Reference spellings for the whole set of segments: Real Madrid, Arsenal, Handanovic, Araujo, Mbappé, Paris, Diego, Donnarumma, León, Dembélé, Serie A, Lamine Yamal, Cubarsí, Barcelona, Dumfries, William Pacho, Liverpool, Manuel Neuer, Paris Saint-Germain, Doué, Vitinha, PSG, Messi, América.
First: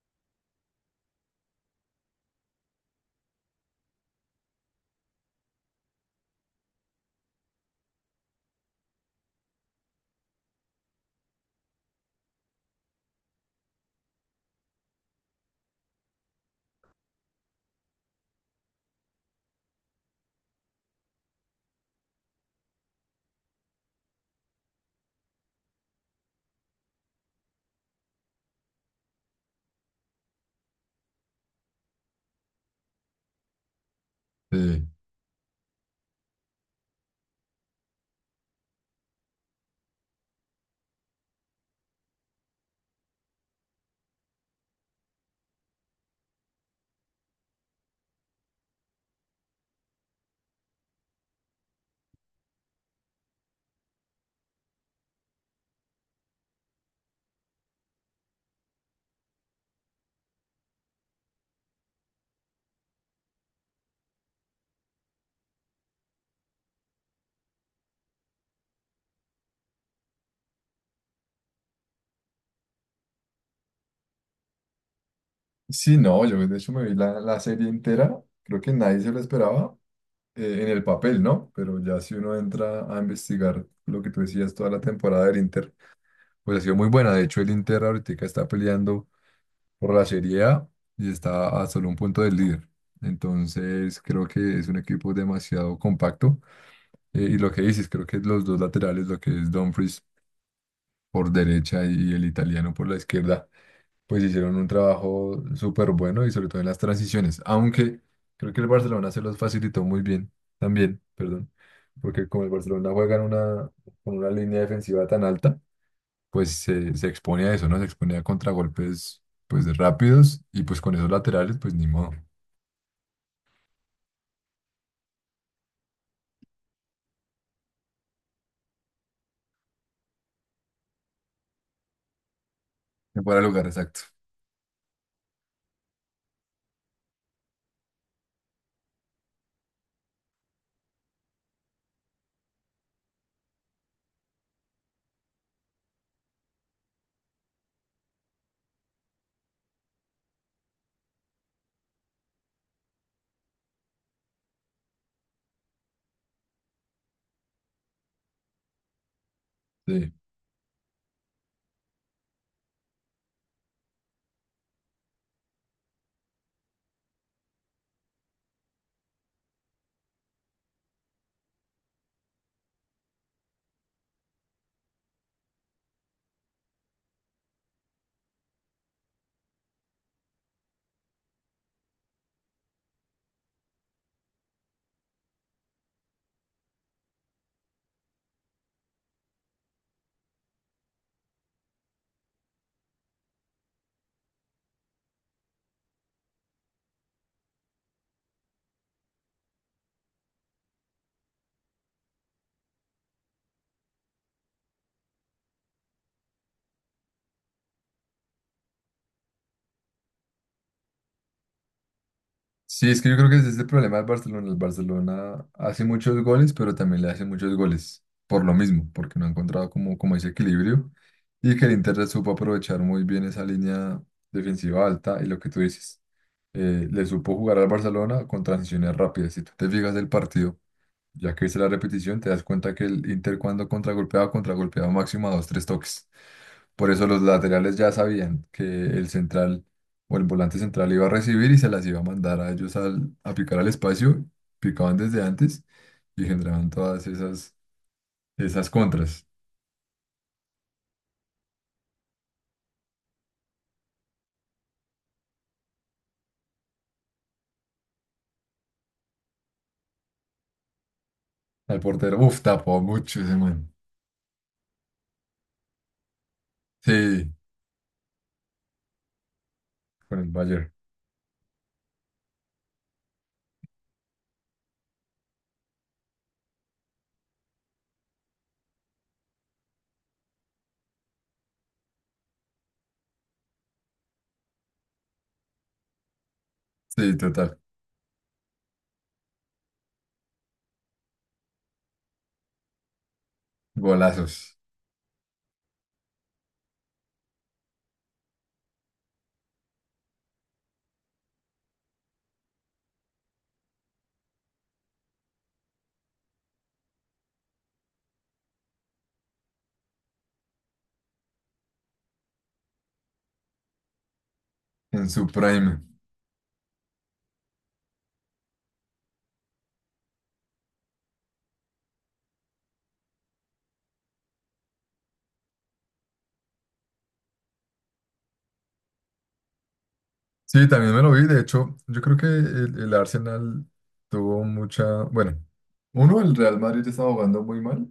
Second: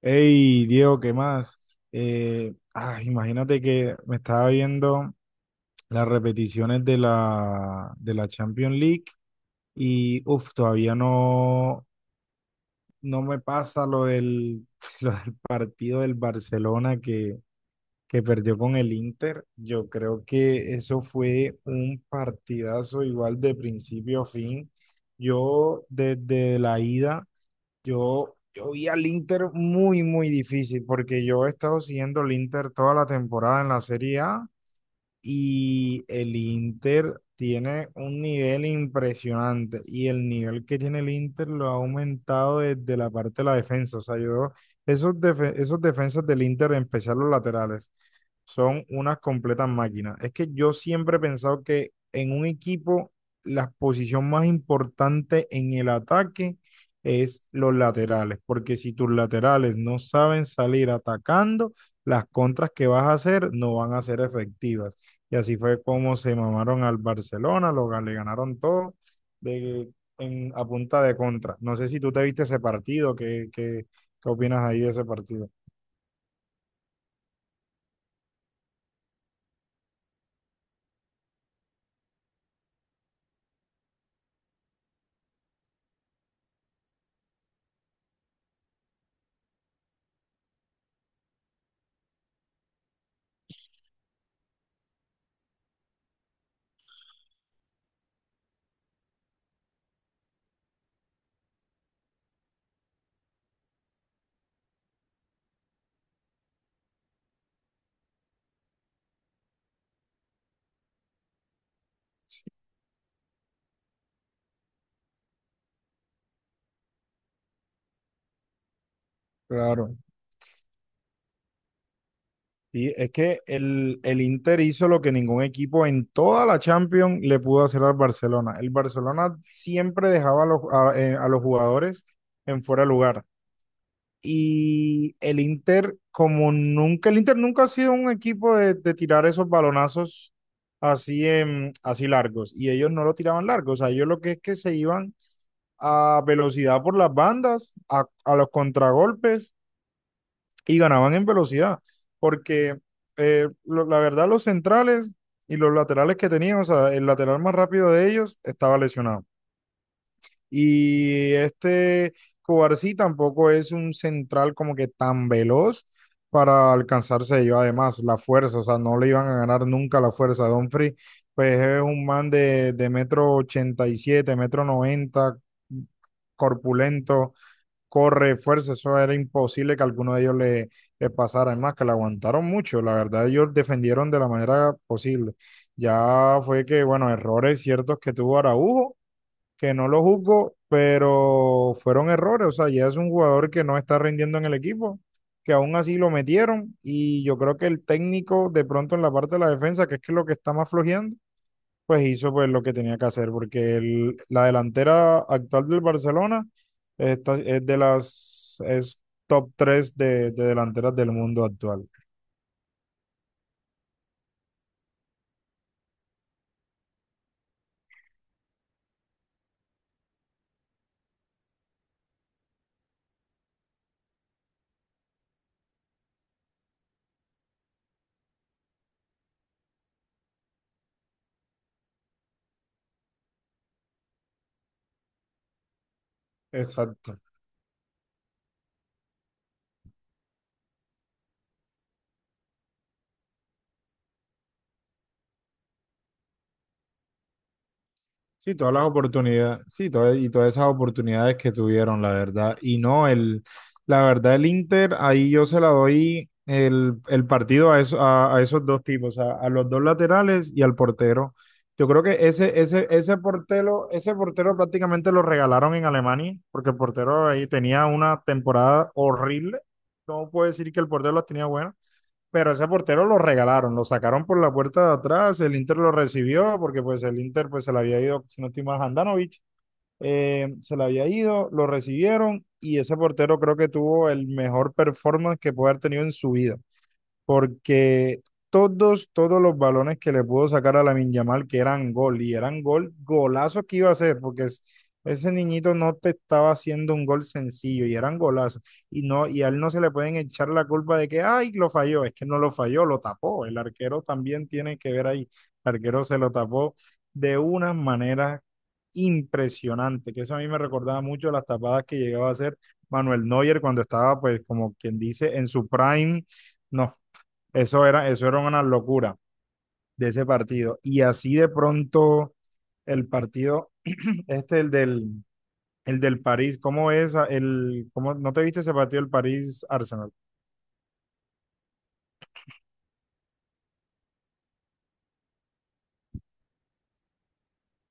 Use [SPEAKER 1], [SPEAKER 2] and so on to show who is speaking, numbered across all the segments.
[SPEAKER 1] Hey, Diego, ¿qué más? Imagínate que me estaba viendo las repeticiones de la Champions League y uf, todavía no, no me pasa lo del, lo del partido del Barcelona que perdió con el Inter. Yo creo que eso fue un partidazo igual de principio a fin. Yo desde la ida. Yo vi al Inter muy difícil porque yo he estado siguiendo al Inter toda la temporada en la Serie A
[SPEAKER 2] Sí,
[SPEAKER 1] y el Inter tiene un nivel impresionante. Y el nivel que tiene el Inter lo ha aumentado desde la parte de la defensa. O sea, esos, esos defensas del Inter, en especial los laterales, son unas completas máquinas. Es que yo siempre he pensado que en un equipo, la posición más importante en el ataque es los laterales. Porque si tus laterales no saben salir atacando, las contras que vas a hacer no van a ser efectivas. Y así fue como se mamaron al Barcelona, le ganaron todo de, a punta de contra. No sé si tú te viste ese partido, ¿ qué opinas ahí de ese partido?
[SPEAKER 2] Sí, no, yo de hecho me vi la serie entera, creo que nadie se lo esperaba en el papel, ¿no? Pero ya si uno entra a investigar lo que tú decías, toda la temporada del Inter, pues ha sido muy buena. De hecho, el Inter ahorita está peleando por la Serie A y está a solo un punto del líder. Entonces, creo que es un equipo demasiado compacto. Y lo que dices, creo que los dos laterales, lo que es Dumfries por derecha y el italiano por la izquierda pues hicieron un trabajo súper bueno y sobre todo en las transiciones, aunque creo que el Barcelona se los facilitó muy bien, también, perdón, porque como el Barcelona juega con una línea defensiva tan alta, pues se expone a eso, ¿no? Se expone a contragolpes pues
[SPEAKER 1] Claro.
[SPEAKER 2] rápidos y pues con esos laterales, pues ni modo,
[SPEAKER 1] Y es que el Inter hizo lo que ningún equipo en toda la Champions le pudo hacer al Barcelona. El Barcelona siempre dejaba a a los jugadores en fuera de
[SPEAKER 2] en
[SPEAKER 1] lugar.
[SPEAKER 2] fuera de lugar, exacto.
[SPEAKER 1] Y el Inter, como nunca, el Inter nunca ha sido un equipo de tirar esos balonazos así largos. Y ellos no lo tiraban largos. O sea, ellos lo que es que se iban a velocidad por las bandas, a los contragolpes y ganaban en velocidad. Porque la verdad, los centrales y los laterales que tenían, o sea, el lateral más rápido de ellos estaba lesionado.
[SPEAKER 2] Sí.
[SPEAKER 1] Y este Cubarsí tampoco es un central como que tan veloz para alcanzarse yo. Además, la fuerza, o sea, no le iban a ganar nunca la fuerza. Dumfries, pues es un man de 1,87 metros, 1,90 metros, corpulento, corre, fuerza, eso era imposible que alguno de ellos le pasara. Además, que le aguantaron mucho, la verdad, ellos defendieron de la manera posible. Ya fue que, bueno, errores ciertos que tuvo Araujo que no lo juzgo, pero fueron errores. O sea, ya es un jugador que no está rindiendo en el equipo, que aún así lo metieron. Y yo creo que el técnico, de pronto en la parte de la defensa, que es que lo que está más flojeando, pues hizo pues lo que tenía que hacer, porque la delantera actual del Barcelona es de las es top 3 de delanteras del mundo actual.
[SPEAKER 2] Sí, es que yo creo que ese es el problema del Barcelona. El Barcelona hace muchos goles, pero también le hace muchos goles por lo mismo, porque no ha encontrado como, como ese equilibrio y que el Inter supo aprovechar muy bien esa línea defensiva alta y lo que tú dices, le supo jugar al Barcelona con transiciones rápidas. Si tú te fijas del partido, ya que viste la repetición, te das cuenta que el Inter cuando contragolpeaba, contragolpeaba máximo a dos, tres toques. Por eso
[SPEAKER 1] Exacto.
[SPEAKER 2] los laterales ya sabían que el central o el volante central iba a recibir y se las iba a mandar a ellos a picar al espacio. Picaban desde antes y generaban
[SPEAKER 1] Sí,
[SPEAKER 2] esas
[SPEAKER 1] todas las
[SPEAKER 2] contras.
[SPEAKER 1] oportunidades, sí, todas, y todas esas oportunidades que tuvieron, la verdad. Y no, el, la verdad, el Inter, ahí yo se la doy el partido a esos dos tipos, a los dos laterales y al portero.
[SPEAKER 2] Al
[SPEAKER 1] Yo creo
[SPEAKER 2] portero,
[SPEAKER 1] que
[SPEAKER 2] uff, tapó mucho ese man.
[SPEAKER 1] ese portero prácticamente lo regalaron en Alemania, porque el portero
[SPEAKER 2] Sí,
[SPEAKER 1] ahí tenía una temporada horrible.
[SPEAKER 2] con el
[SPEAKER 1] No puedo
[SPEAKER 2] Bayern.
[SPEAKER 1] decir que el portero las tenía buenas pero ese portero lo regalaron, lo sacaron por la puerta de atrás, el Inter lo recibió porque pues el Inter pues se le había ido, si no estoy mal, Handanovic, se le había ido, lo recibieron y ese portero creo que tuvo el mejor performance que puede haber tenido en su vida
[SPEAKER 2] Sí, total.
[SPEAKER 1] porque todos los balones que le pudo sacar a Lamine Yamal, que eran gol, y eran gol, golazo que iba a hacer,
[SPEAKER 2] Golazos
[SPEAKER 1] ese niñito no te estaba haciendo un gol sencillo, y eran golazos, y a él no se le pueden echar la culpa de que, ay, lo falló, es que no lo falló, lo tapó, el arquero también tiene que ver ahí, el arquero se lo tapó de una manera impresionante, que eso a mí me recordaba mucho las tapadas que llegaba a hacer Manuel Neuer cuando estaba, pues, como quien
[SPEAKER 2] en su
[SPEAKER 1] dice, en su
[SPEAKER 2] prime.
[SPEAKER 1] prime, no, eso era una locura de ese partido. Y así de pronto el partido, este, el del París, ¿cómo es? ¿No te viste ese partido del París-Arsenal?
[SPEAKER 2] Sí, también me lo vi. De hecho, yo creo que el Arsenal tuvo mucha. Bueno, uno, el Real Madrid estaba jugando muy mal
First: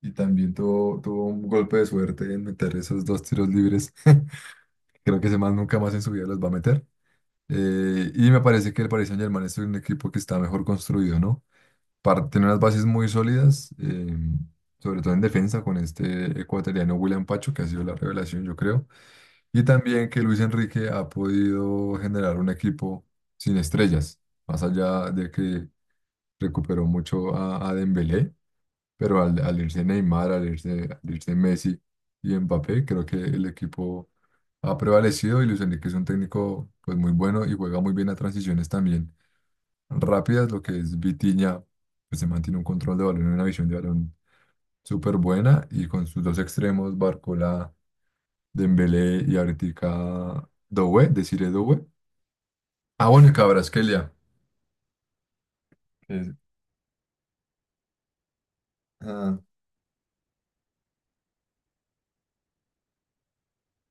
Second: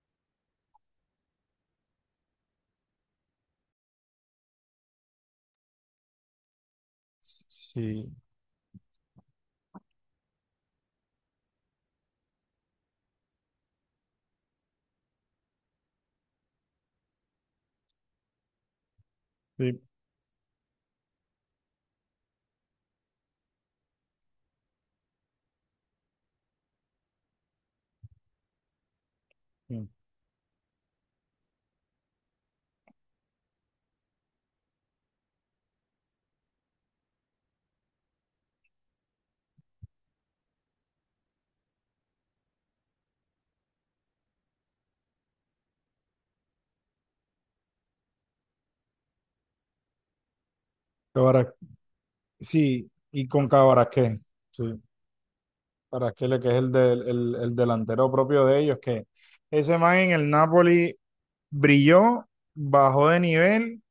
[SPEAKER 2] y también tuvo un golpe de suerte en meter esos dos tiros libres. Creo que ese man nunca más en su vida los va a meter. Eh,
[SPEAKER 1] Sí,
[SPEAKER 2] y me parece que el Paris Saint-Germain es un equipo que está mejor construido, ¿no? Par- tiene unas bases muy sólidas, sobre todo en defensa, con este ecuatoriano William Pacho, que ha sido la revelación, yo creo. Y
[SPEAKER 1] sí,
[SPEAKER 2] también que Luis Enrique ha podido generar un equipo sin estrellas, más allá de que recuperó mucho a Dembélé, pero al irse
[SPEAKER 1] sí.
[SPEAKER 2] Neymar, al irse Messi y Mbappé, creo que el equipo ha prevalecido y Luis Enrique es un técnico pues muy bueno y juega muy bien a transiciones también rápidas, lo que es Vitinha, pues se mantiene un control de balón y una visión de balón súper buena y con sus dos extremos, Barcola, Dembélé y ahorita Doué, deciré
[SPEAKER 1] Cabara-
[SPEAKER 2] Doué.
[SPEAKER 1] sí,
[SPEAKER 2] Ah,
[SPEAKER 1] y
[SPEAKER 2] bueno, y
[SPEAKER 1] con
[SPEAKER 2] Kvaratskhelia,
[SPEAKER 1] Cabarasqué. Sí,
[SPEAKER 2] que es-
[SPEAKER 1] Cabarasquele, que es el delantero propio de ellos, que
[SPEAKER 2] ah,
[SPEAKER 1] ese man en el Napoli brilló, bajó de nivel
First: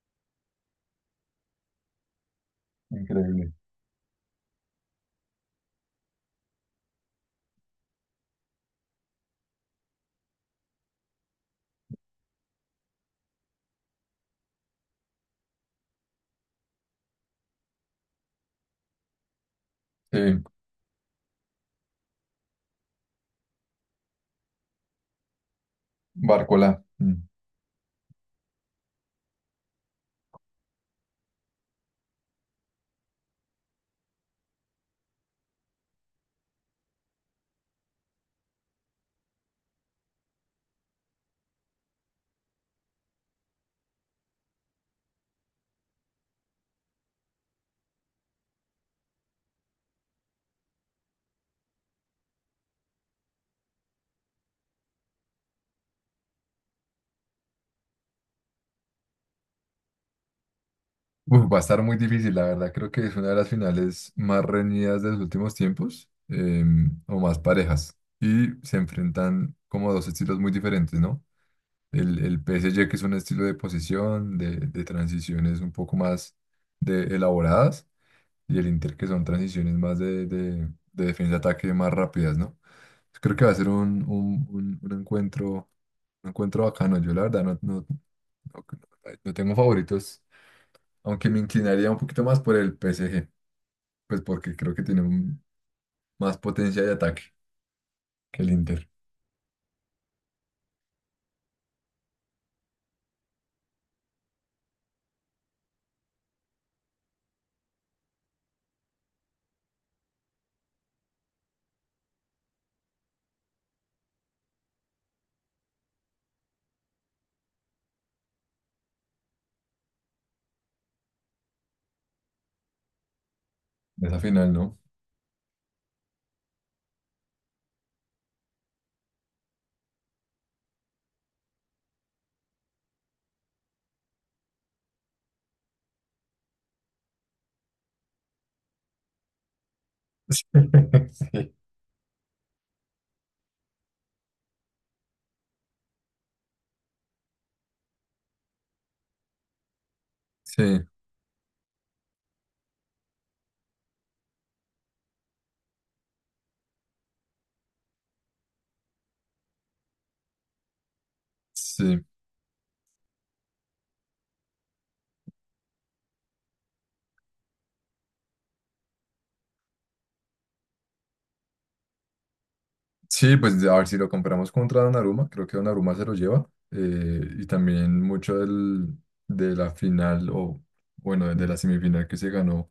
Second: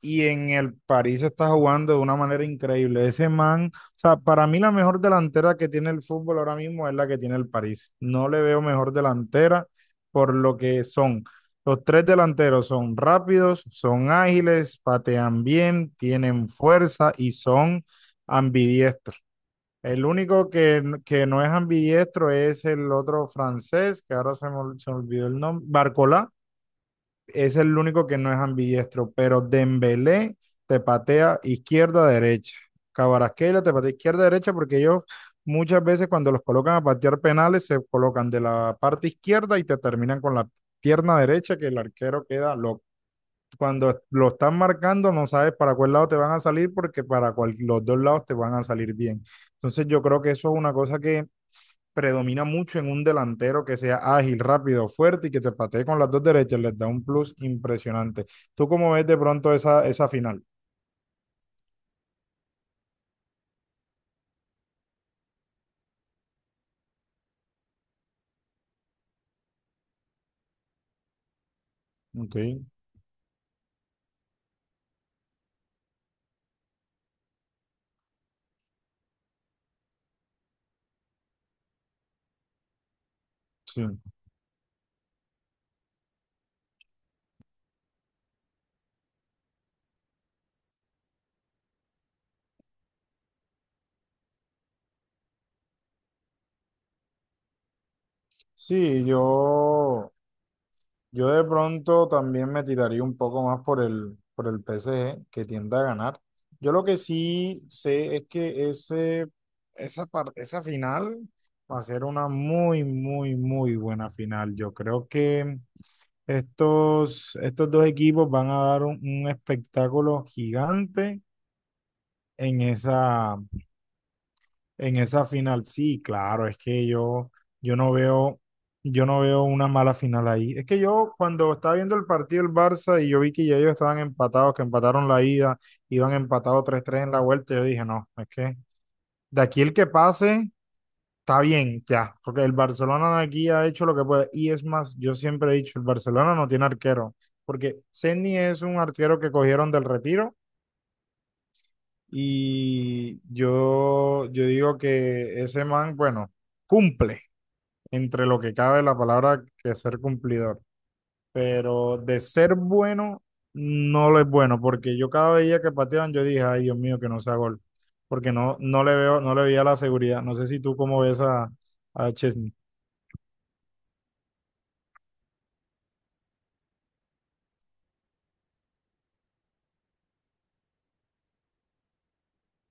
[SPEAKER 1] y en el París está jugando de una manera increíble. Ese
[SPEAKER 2] increíble.
[SPEAKER 1] man, o sea, para mí la mejor delantera que tiene el fútbol ahora mismo es la que tiene el París. No le veo mejor delantera por lo que son. Los tres delanteros son rápidos, son ágiles, patean bien, tienen fuerza y son ambidiestros. El
[SPEAKER 2] Sí,
[SPEAKER 1] único que no es ambidiestro es el otro francés, que ahora se me olvidó el nombre, Barcola
[SPEAKER 2] Barcola. Mm.
[SPEAKER 1] es el único que no es ambidiestro, pero Dembélé te patea izquierda, derecha. Cabarasqueira te patea izquierda, derecha, porque ellos muchas veces cuando los colocan a patear penales se colocan de la parte izquierda y te terminan con la pierna derecha que el arquero queda loco. Cuando lo están marcando no sabes para cuál lado te van a salir porque los dos lados te van a salir bien. Entonces yo creo que eso es una cosa que predomina mucho en un delantero que sea ágil, rápido, fuerte y que te patee con las dos derechas, les da un plus impresionante. ¿Tú cómo ves de pronto esa final?
[SPEAKER 2] Uf, va a estar muy difícil, la verdad. Creo que es una de las finales más reñidas de los últimos tiempos, o más parejas. Y se enfrentan como dos estilos muy diferentes, ¿no? El,
[SPEAKER 1] Ok,
[SPEAKER 2] el PSG, que es un estilo de posesión, de transiciones un poco más elaboradas, y el Inter, que son transiciones más de defensa-ataque más rápidas, ¿no? Pues creo que va a ser
[SPEAKER 1] sí.
[SPEAKER 2] un encuentro bacano. Yo la verdad no, no tengo favoritos, aunque me inclinaría un poquito más por el PSG, pues porque creo que tiene un- más potencia de ataque que el Inter.
[SPEAKER 1] Sí, yo, yo de pronto también me tiraría un poco más por por el PSG, que tiende a ganar. Yo lo que sí sé es que esa final va a ser una muy buena final. Yo creo que estos dos equipos van a dar un espectáculo gigante en
[SPEAKER 2] Esa final, ¿no?
[SPEAKER 1] en esa final. Sí, claro, yo no veo, yo no veo una mala final ahí. Es que yo cuando estaba viendo el partido del Barça y yo vi que ya ellos estaban empatados, que empataron la ida, iban empatados 3-3 en la vuelta, yo dije, no, es que de aquí el que pase Está
[SPEAKER 2] Sí.
[SPEAKER 1] bien, ya, porque el Barcelona aquí ha hecho lo que puede. Y es más, yo siempre he dicho, el Barcelona no tiene arquero, porque Senni es un arquero que cogieron del retiro y yo digo que ese man, bueno, cumple entre lo que cabe la palabra que ser cumplidor,
[SPEAKER 2] Sí,
[SPEAKER 1] pero
[SPEAKER 2] sí.
[SPEAKER 1] de ser bueno, no lo es bueno, porque yo cada día que pateaban, yo dije, ay Dios mío, que no sea gol, porque no le veo, no le veía la seguridad. No sé si tú cómo ves a Chesney.
[SPEAKER 2] Sí, pues a ver si lo compramos contra Donnarumma, creo que Donnarumma se lo lleva. Y también mucho del, de la final, o bueno, de la semifinal que se ganó,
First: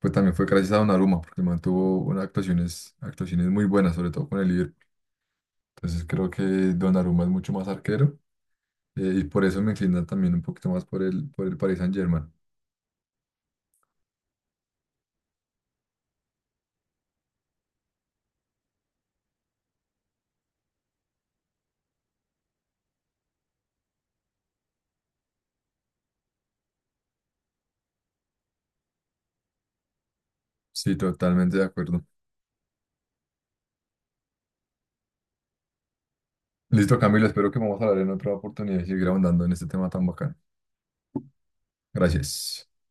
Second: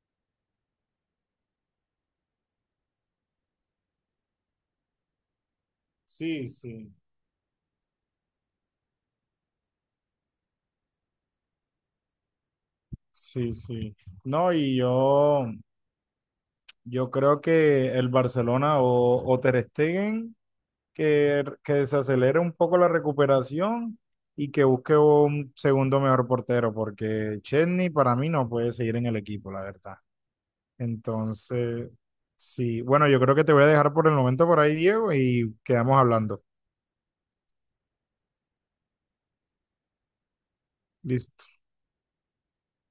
[SPEAKER 2] pues también fue gracias a Donnarumma, porque mantuvo unas actuaciones muy buenas, sobre todo con el Liverpool. Entonces creo que
[SPEAKER 1] Sí, sí,
[SPEAKER 2] Donnarumma es mucho más arquero y por eso me inclina también un poquito más por por el Paris Saint-Germain.
[SPEAKER 1] sí, sí. No, y yo creo que el Barcelona o Ter Stegen, que se acelere un poco la recuperación y que busque un segundo mejor portero, porque Chesney para mí no puede seguir en el equipo, la verdad.
[SPEAKER 2] Sí, totalmente de
[SPEAKER 1] Entonces,
[SPEAKER 2] acuerdo.
[SPEAKER 1] sí, bueno, yo creo que te voy a dejar por el momento por ahí, Diego, y quedamos hablando.
[SPEAKER 2] Listo, Camilo, espero que vamos a hablar en otra oportunidad y seguir ahondando en este tema tan bacán.
[SPEAKER 1] Listo.
[SPEAKER 2] Gracias.